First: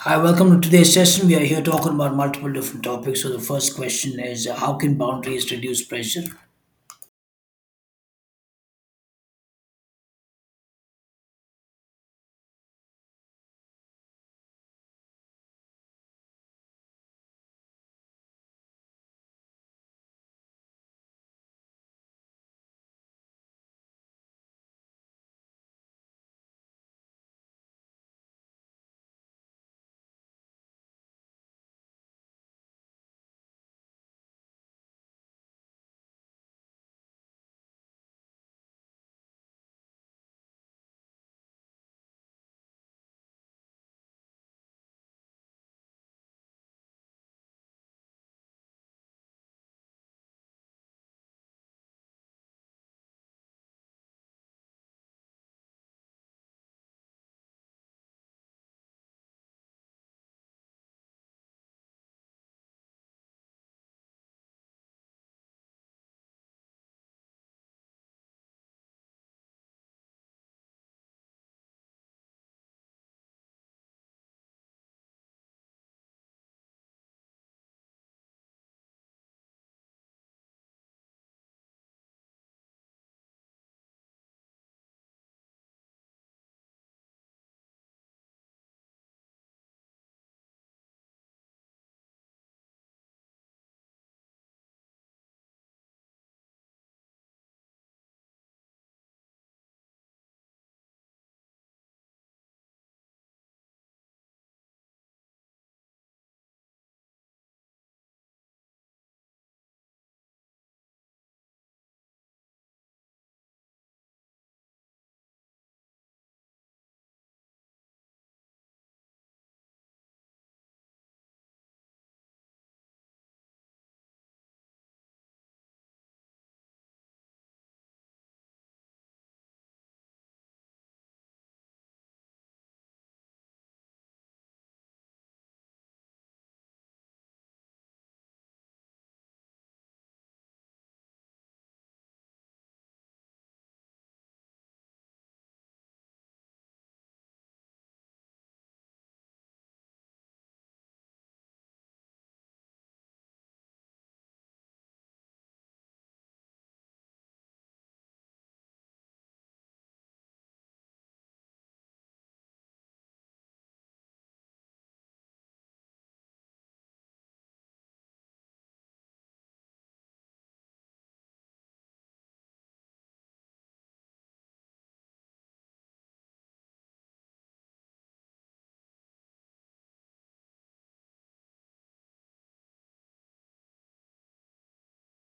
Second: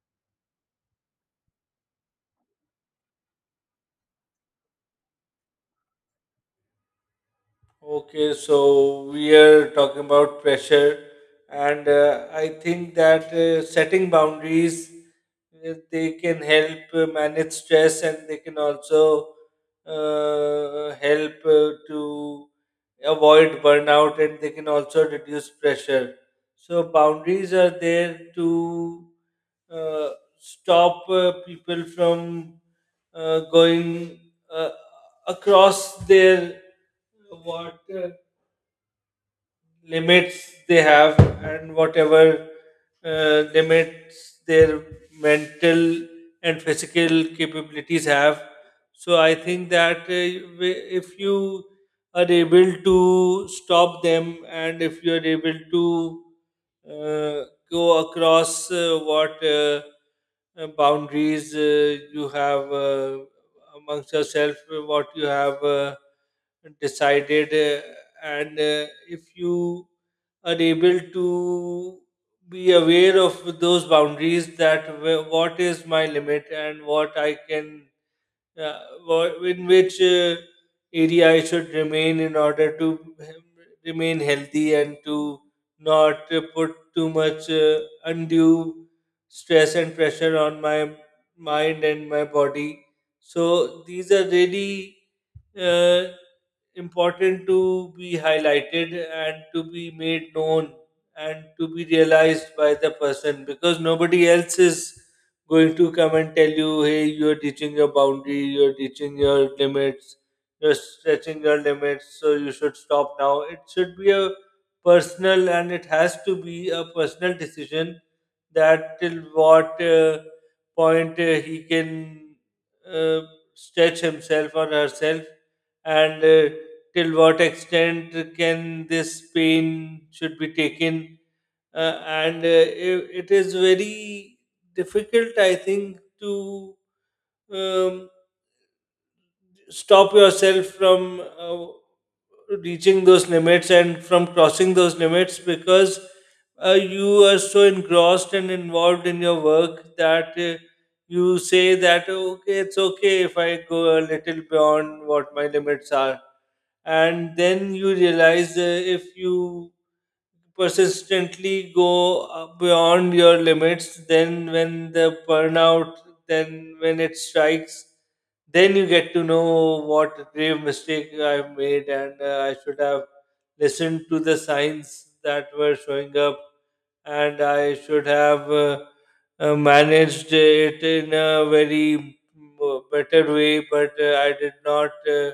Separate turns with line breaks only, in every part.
Hi, welcome to today's session. We are here talking about multiple different topics. So, the first question is how can boundaries reduce pressure?
Okay, so we are talking about pressure, and I think that setting boundaries they can help manage stress, and they can also help to avoid burnout, and they can also reduce pressure. So boundaries are there to uh, stop people from going Uh, across their what limits they have, and whatever limits their mental and physical capabilities have. So I think that if you are able to stop them, and if you are able to uh, go across what boundaries you have amongst yourself, what you have decided, and if you are able to be aware of those boundaries, that what is my limit and what I can uh, in which area I should remain in order to remain healthy and to not put too much undue stress and pressure on my mind and my body. So these are really uh, important to be highlighted and to be made known and to be realized by the person, because nobody else is going to come and tell you, hey, you're teaching your boundary, you're teaching your limits, you're stretching your limits, so you should stop now. It should be a personal, and it has to be a personal decision that till what point he can uh, stretch himself or herself, and till what extent can this pain should be taken. It is very difficult, I think, to um, stop yourself from uh, reaching those limits and from crossing those limits, because you are so engrossed and involved in your work that you say that, okay, it's okay if I go a little beyond what my limits are, and then you realize, if you persistently go beyond your limits, then when the burnout, then when it strikes, then you get to know what grave mistake I've made, and I should have listened to the signs that were showing up, and I should have managed it in a very better way, but I did not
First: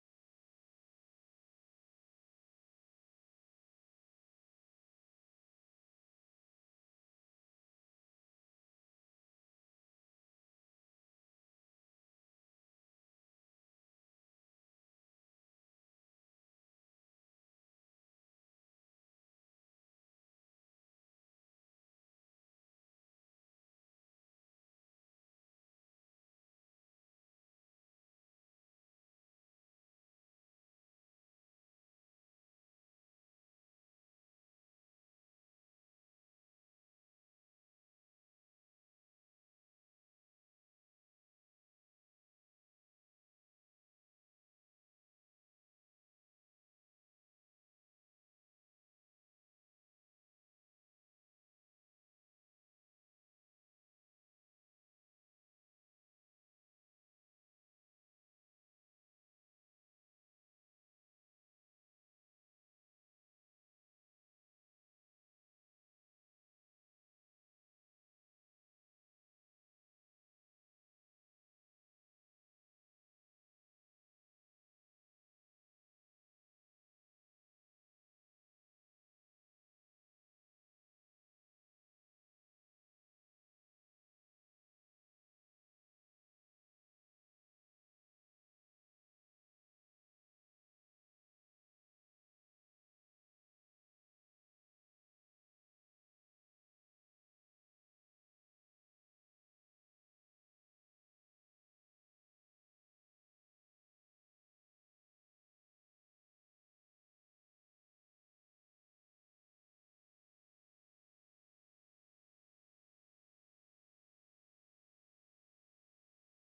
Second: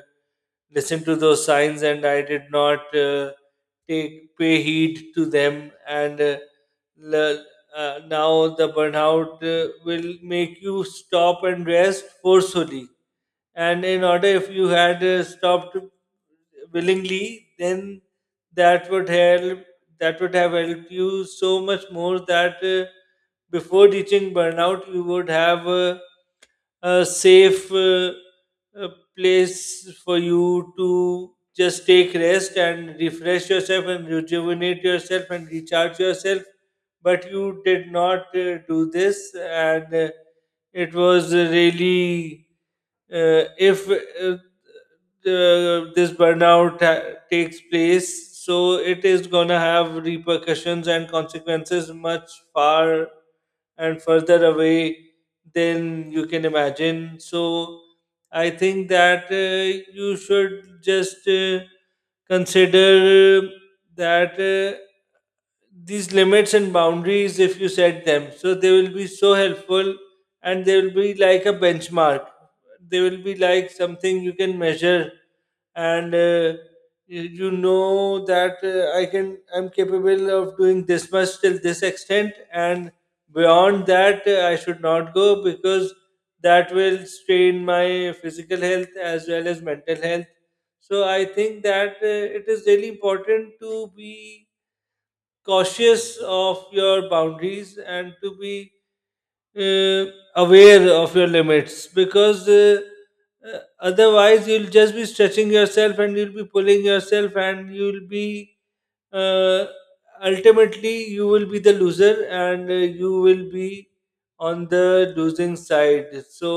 listen to those signs, and I did not take pay heed to them. And le- now the burnout will make you stop and rest forcefully, and in order, if you had stopped willingly, then that would help that would have helped you so much more, that before reaching burnout you would have a safe uh, place for you to just take rest and refresh yourself and rejuvenate yourself and recharge yourself. But you did not do this, and it was really if this burnout takes place, so it is gonna have repercussions and consequences much far and further away than you can imagine. So I think that you should just consider that. These limits and boundaries, if you set them, so they will be so helpful, and they will be like a benchmark, they will be like something you can measure. And you know that I can, I'm capable of doing this much till this extent, and beyond that I should not go, because that will strain my physical health as well as mental health. So I think that it is really important to be cautious of your boundaries and to be uh, aware of your limits, because otherwise you'll just be stretching yourself and you'll be pulling yourself and you'll be uh, ultimately you will be the loser, and you will be on the losing side. So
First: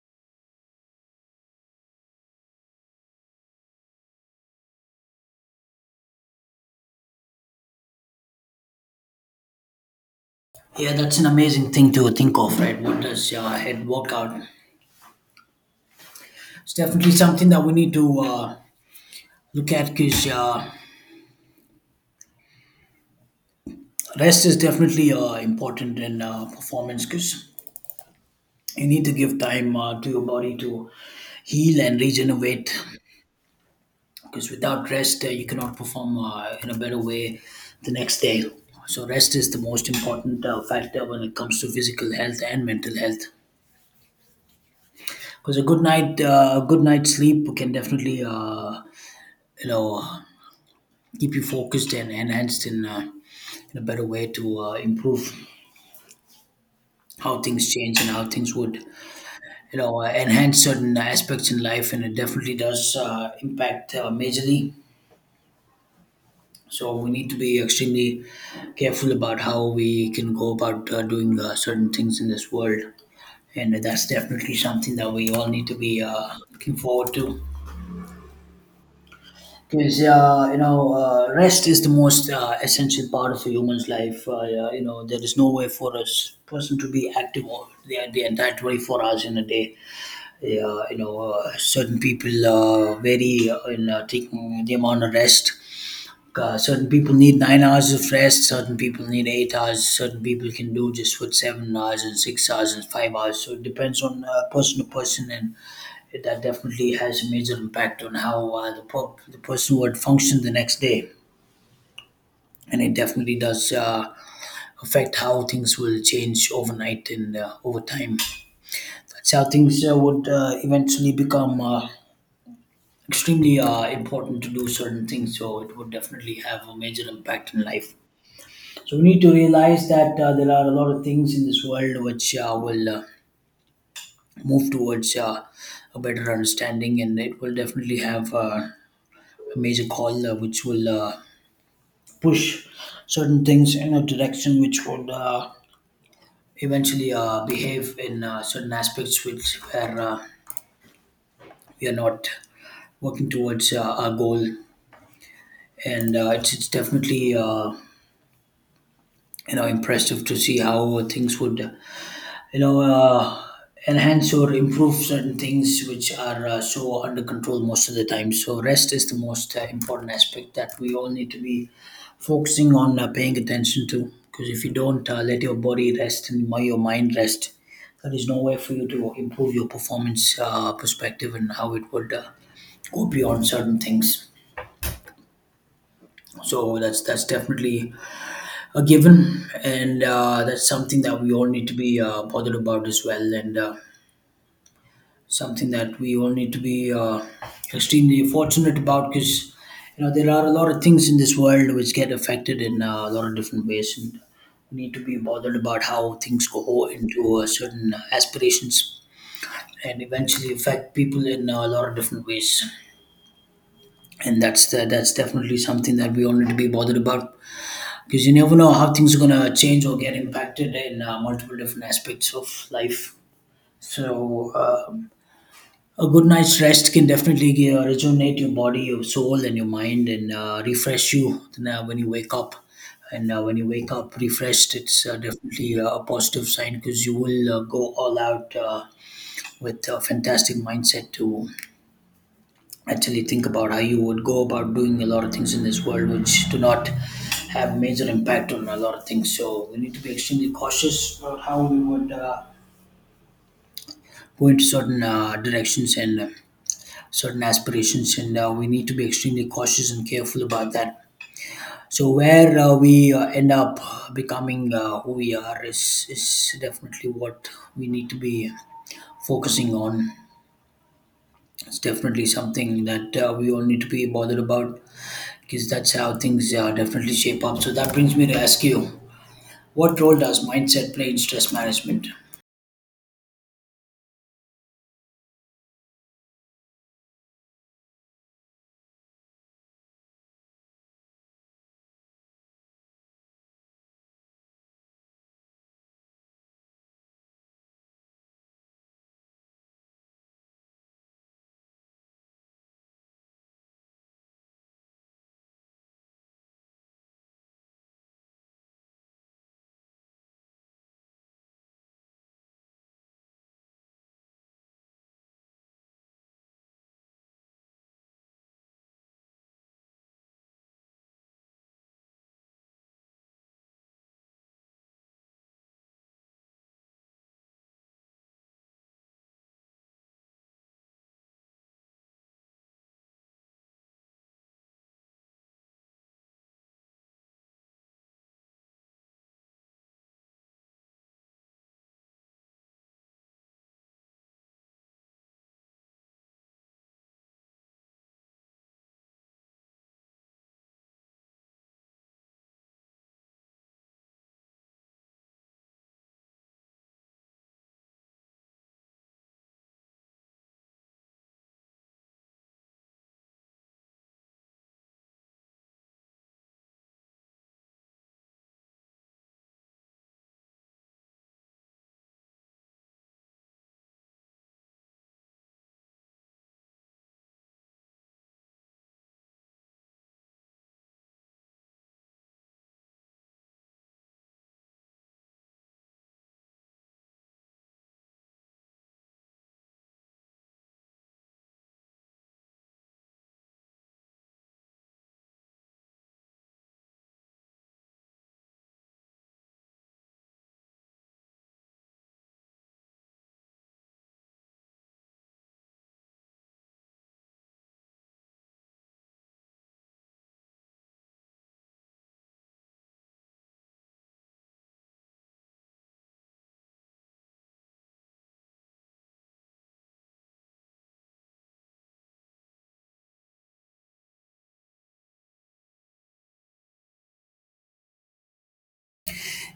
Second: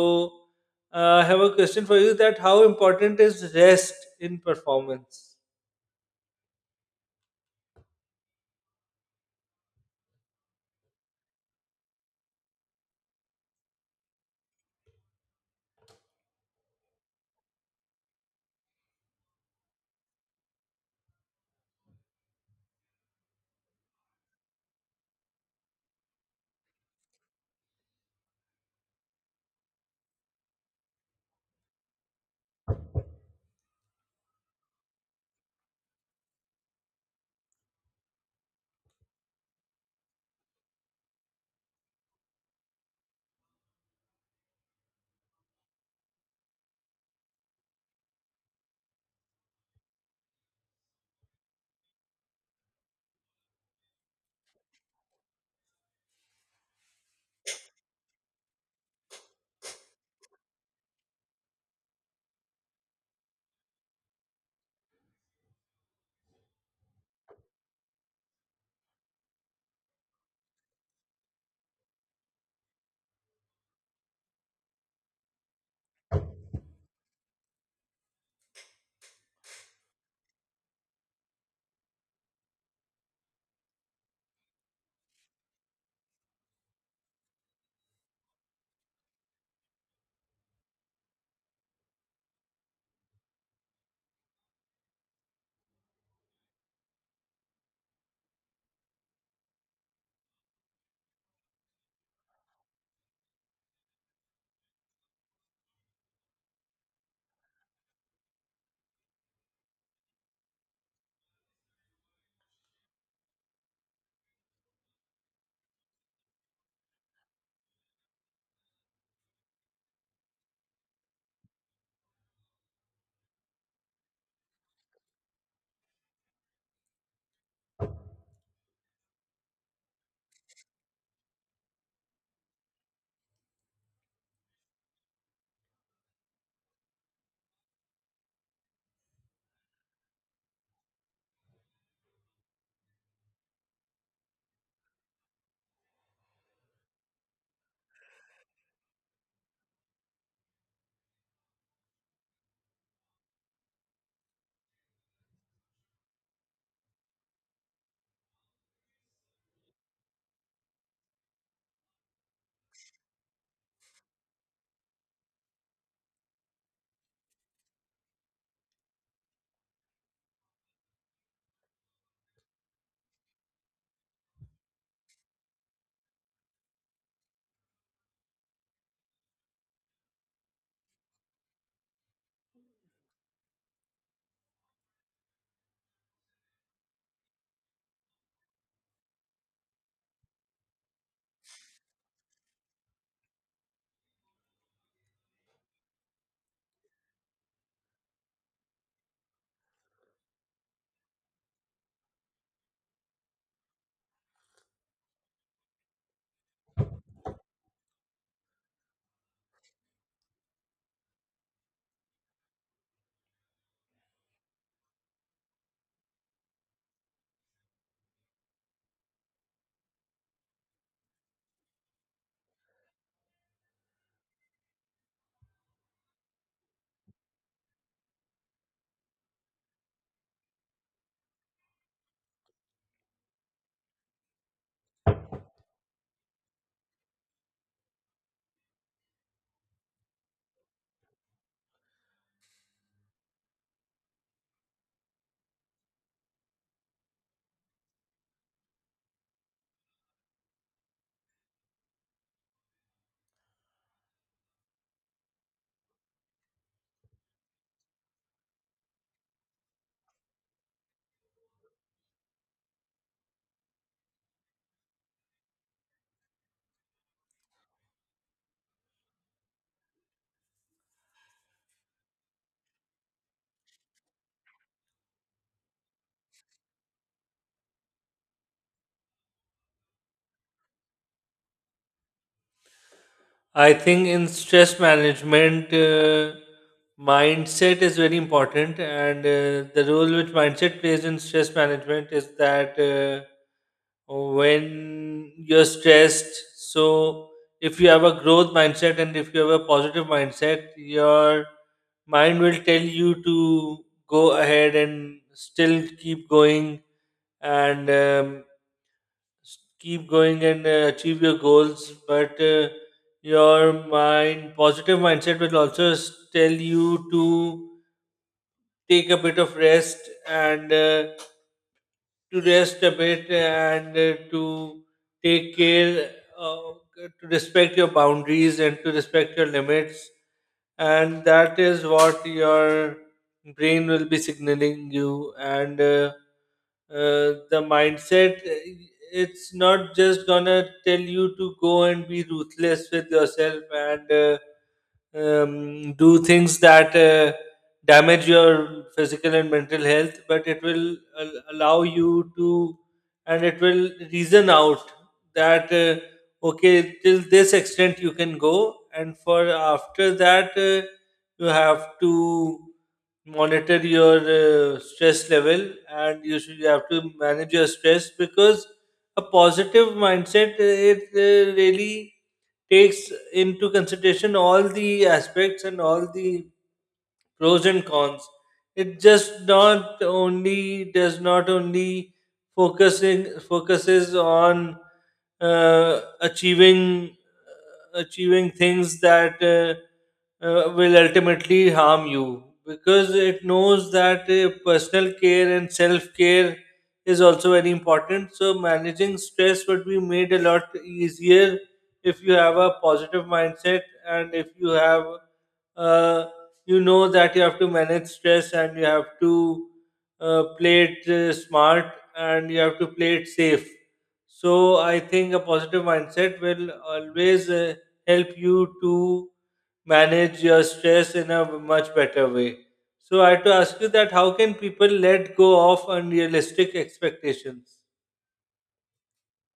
I have a question for you: that how important is rest in performance?
Yeah, that's an amazing thing to think of, right? What does head work out? It's definitely something that we need to look at because rest is definitely important in performance because you need to give time to your body to heal and regenerate because without rest you cannot perform in a better way the next day. So rest is the most important factor when it comes to physical health and mental health because a good night sleep can definitely you know keep you focused and enhanced in a better way to improve how things change and how things would enhance certain aspects in life, and it definitely does impact majorly. So we need to be extremely careful about how we can go about doing certain things in this world, and that's definitely something that we all need to be looking forward to. Because rest is the most essential part of a human's life. Yeah, you know, there is no way for a person to be active all the entire 24 hours in a day. Yeah, you know, certain people vary in taking the amount of rest, certain people need 9 hours of rest, certain people need 8 hours, certain people can do just what 7 hours and 6 hours and 5 hours. So it depends on person to person, and that definitely has a major impact on how the person would function the next day, and it definitely does affect how things will change overnight and over time. That's how things would eventually become extremely important to do certain things, so it would definitely have a major impact in life. So we need to realize that there are a lot of things in this world which will move towards a better understanding, and it will definitely have a major call which will push certain things in a direction which would eventually behave in certain aspects which where we are not working towards our goal, and it's definitely impressive to see how things would you know uh, enhance or improve certain things which are so under control most of the time. So rest is the most important aspect that we all need to be focusing on, paying attention to, because if you don't let your body rest and your mind rest, there is no way for you to improve your performance perspective and how it would go beyond certain things. So that's definitely a given, and that's something that we all need to be bothered about as well, and something that we all need to be extremely fortunate about because you know there are a lot of things in this world which get affected in a lot of different ways, and we need to be bothered about how things go into certain aspirations and eventually affect people in a lot of different ways, and that's definitely something that we all need to be bothered about because you never know how things are going to change or get impacted in multiple different aspects of life. So a good night's rest can definitely rejuvenate your body, your soul, and your mind, and refresh you then, when you wake up. And when you wake up refreshed, it's definitely a positive sign because you will go all out with a fantastic mindset to actually think about how you would go about doing a lot of things in this world which do not have major impact on a lot of things. So we need to be extremely cautious about how we would go into certain directions and certain aspirations, and we need to be extremely cautious and careful about that. So where we end up becoming who we are is definitely what we need to be focusing on. It's definitely something that we all need to be bothered about because that's how things definitely shape up. So that brings me to ask you, what role does mindset play in stress management?
I think in stress management, mindset is very important, and the role which mindset plays in stress management is that, when you're stressed, so if you have a growth mindset and if you have a positive mindset, your mind will tell you to go ahead and still keep going, and keep going and achieve your goals. But your mind positive mindset will also tell you to take a bit of rest, and to rest a bit, and to take care, uh, to respect your boundaries and to respect your limits. And that is what your brain will be signaling you. And the mindset, it's not just gonna tell you to go and be ruthless with yourself and do things that damage your physical and mental health, but it will allow you to, and it will reason out that, okay, till this extent you can go, and for after that, you have to monitor your stress level, and you have to manage your stress, because a positive mindset, it really takes into consideration all the aspects and all the pros and cons. It just not only focusing focuses on uh, achieving achieving things that will ultimately harm you, because it knows that personal care and self care is also very important. So managing stress would be made a lot easier if you have a positive mindset, and if you have a, you know that you have to manage stress, and you have to play it smart, and you have to play it safe. So I think a positive mindset will always help you to manage your stress in a much better way. So I had to ask you that, how can people let go of unrealistic expectations?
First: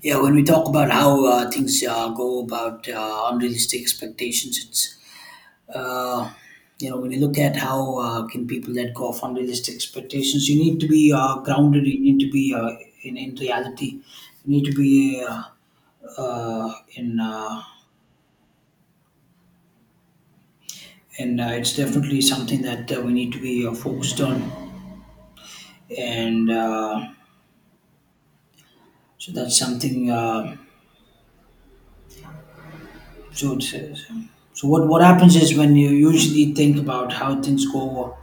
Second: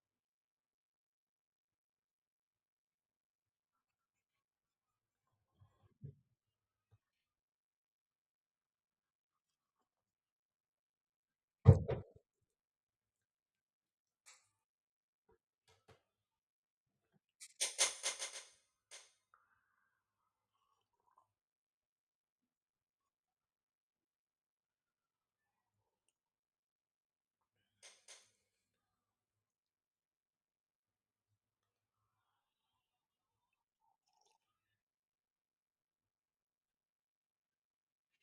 Yeah, when we talk about how things go about unrealistic expectations, it's uh, when you look at how can people let go of unrealistic expectations, you need to be grounded, you need to be in reality, you need to be in and it's definitely something that we need to be focused on, and so that's something so it's, so so what happens is when you usually think about how things go,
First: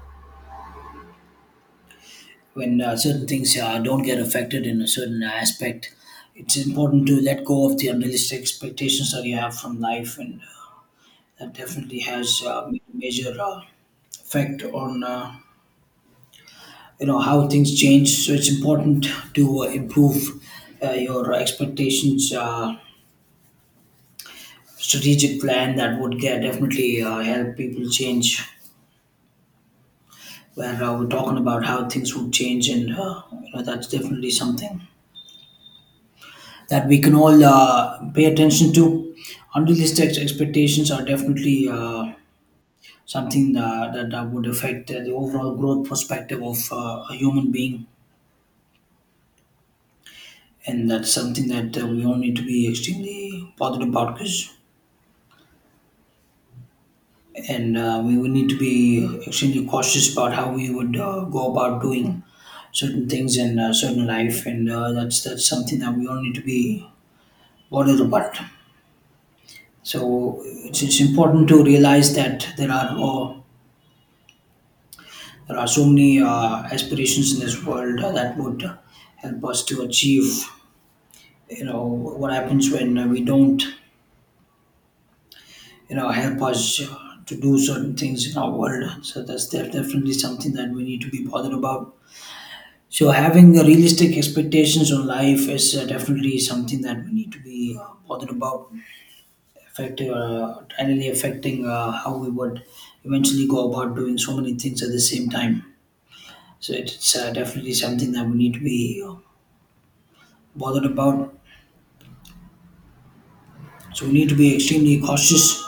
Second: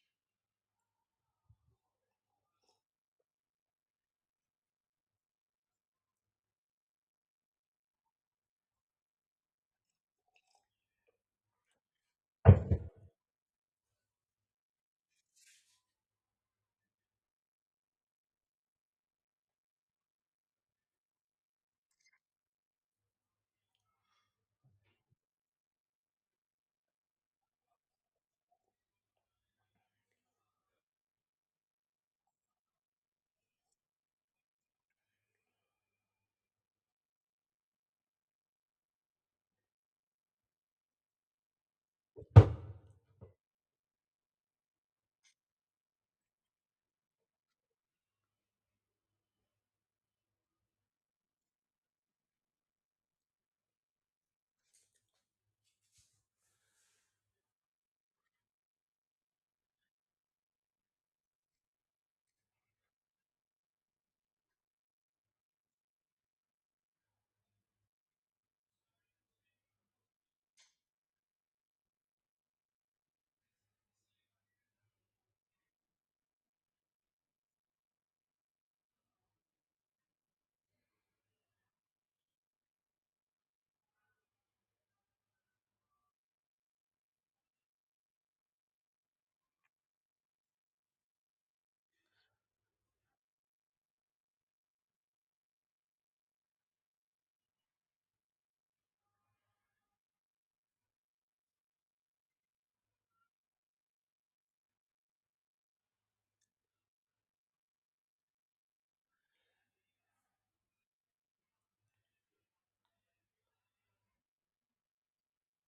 when certain things don't get affected in a certain aspect, it's important to let go of the unrealistic expectations that you have from life, and that definitely has major effect on how things change. So it's important to improve your expectations, strategic plan that would get definitely help people change where we're talking about how things would change, and that's definitely something that we can all pay attention to. Expectations are definitely something that would affect the overall growth perspective of a human being, and that's something that we all need to be extremely bothered about because. And we would need to be extremely cautious about how we would go about doing certain things in certain life, and that's something that we all need to be bothered about. So it's important to realize that there are there are so many aspirations in this world that would help us to achieve. You know what happens when we don't. You know, help us to do certain things in our world. So definitely something that we need to be bothered about. So having the realistic expectations on life is definitely something that we need to be bothered about, affecting, really affecting how we would eventually go about doing so many things at the same time. So it's definitely something that we need to be bothered about. So we need to be extremely cautious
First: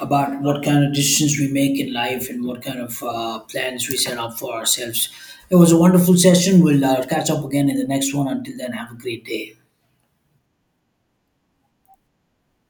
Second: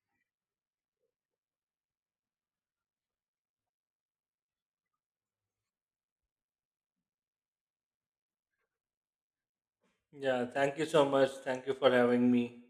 about what kind of decisions we make in life and what kind of plans we set up for ourselves. It was a wonderful session. We'll catch up again in the next one. Until then, have a great day.
Yeah, thank you so much. Thank you for having me.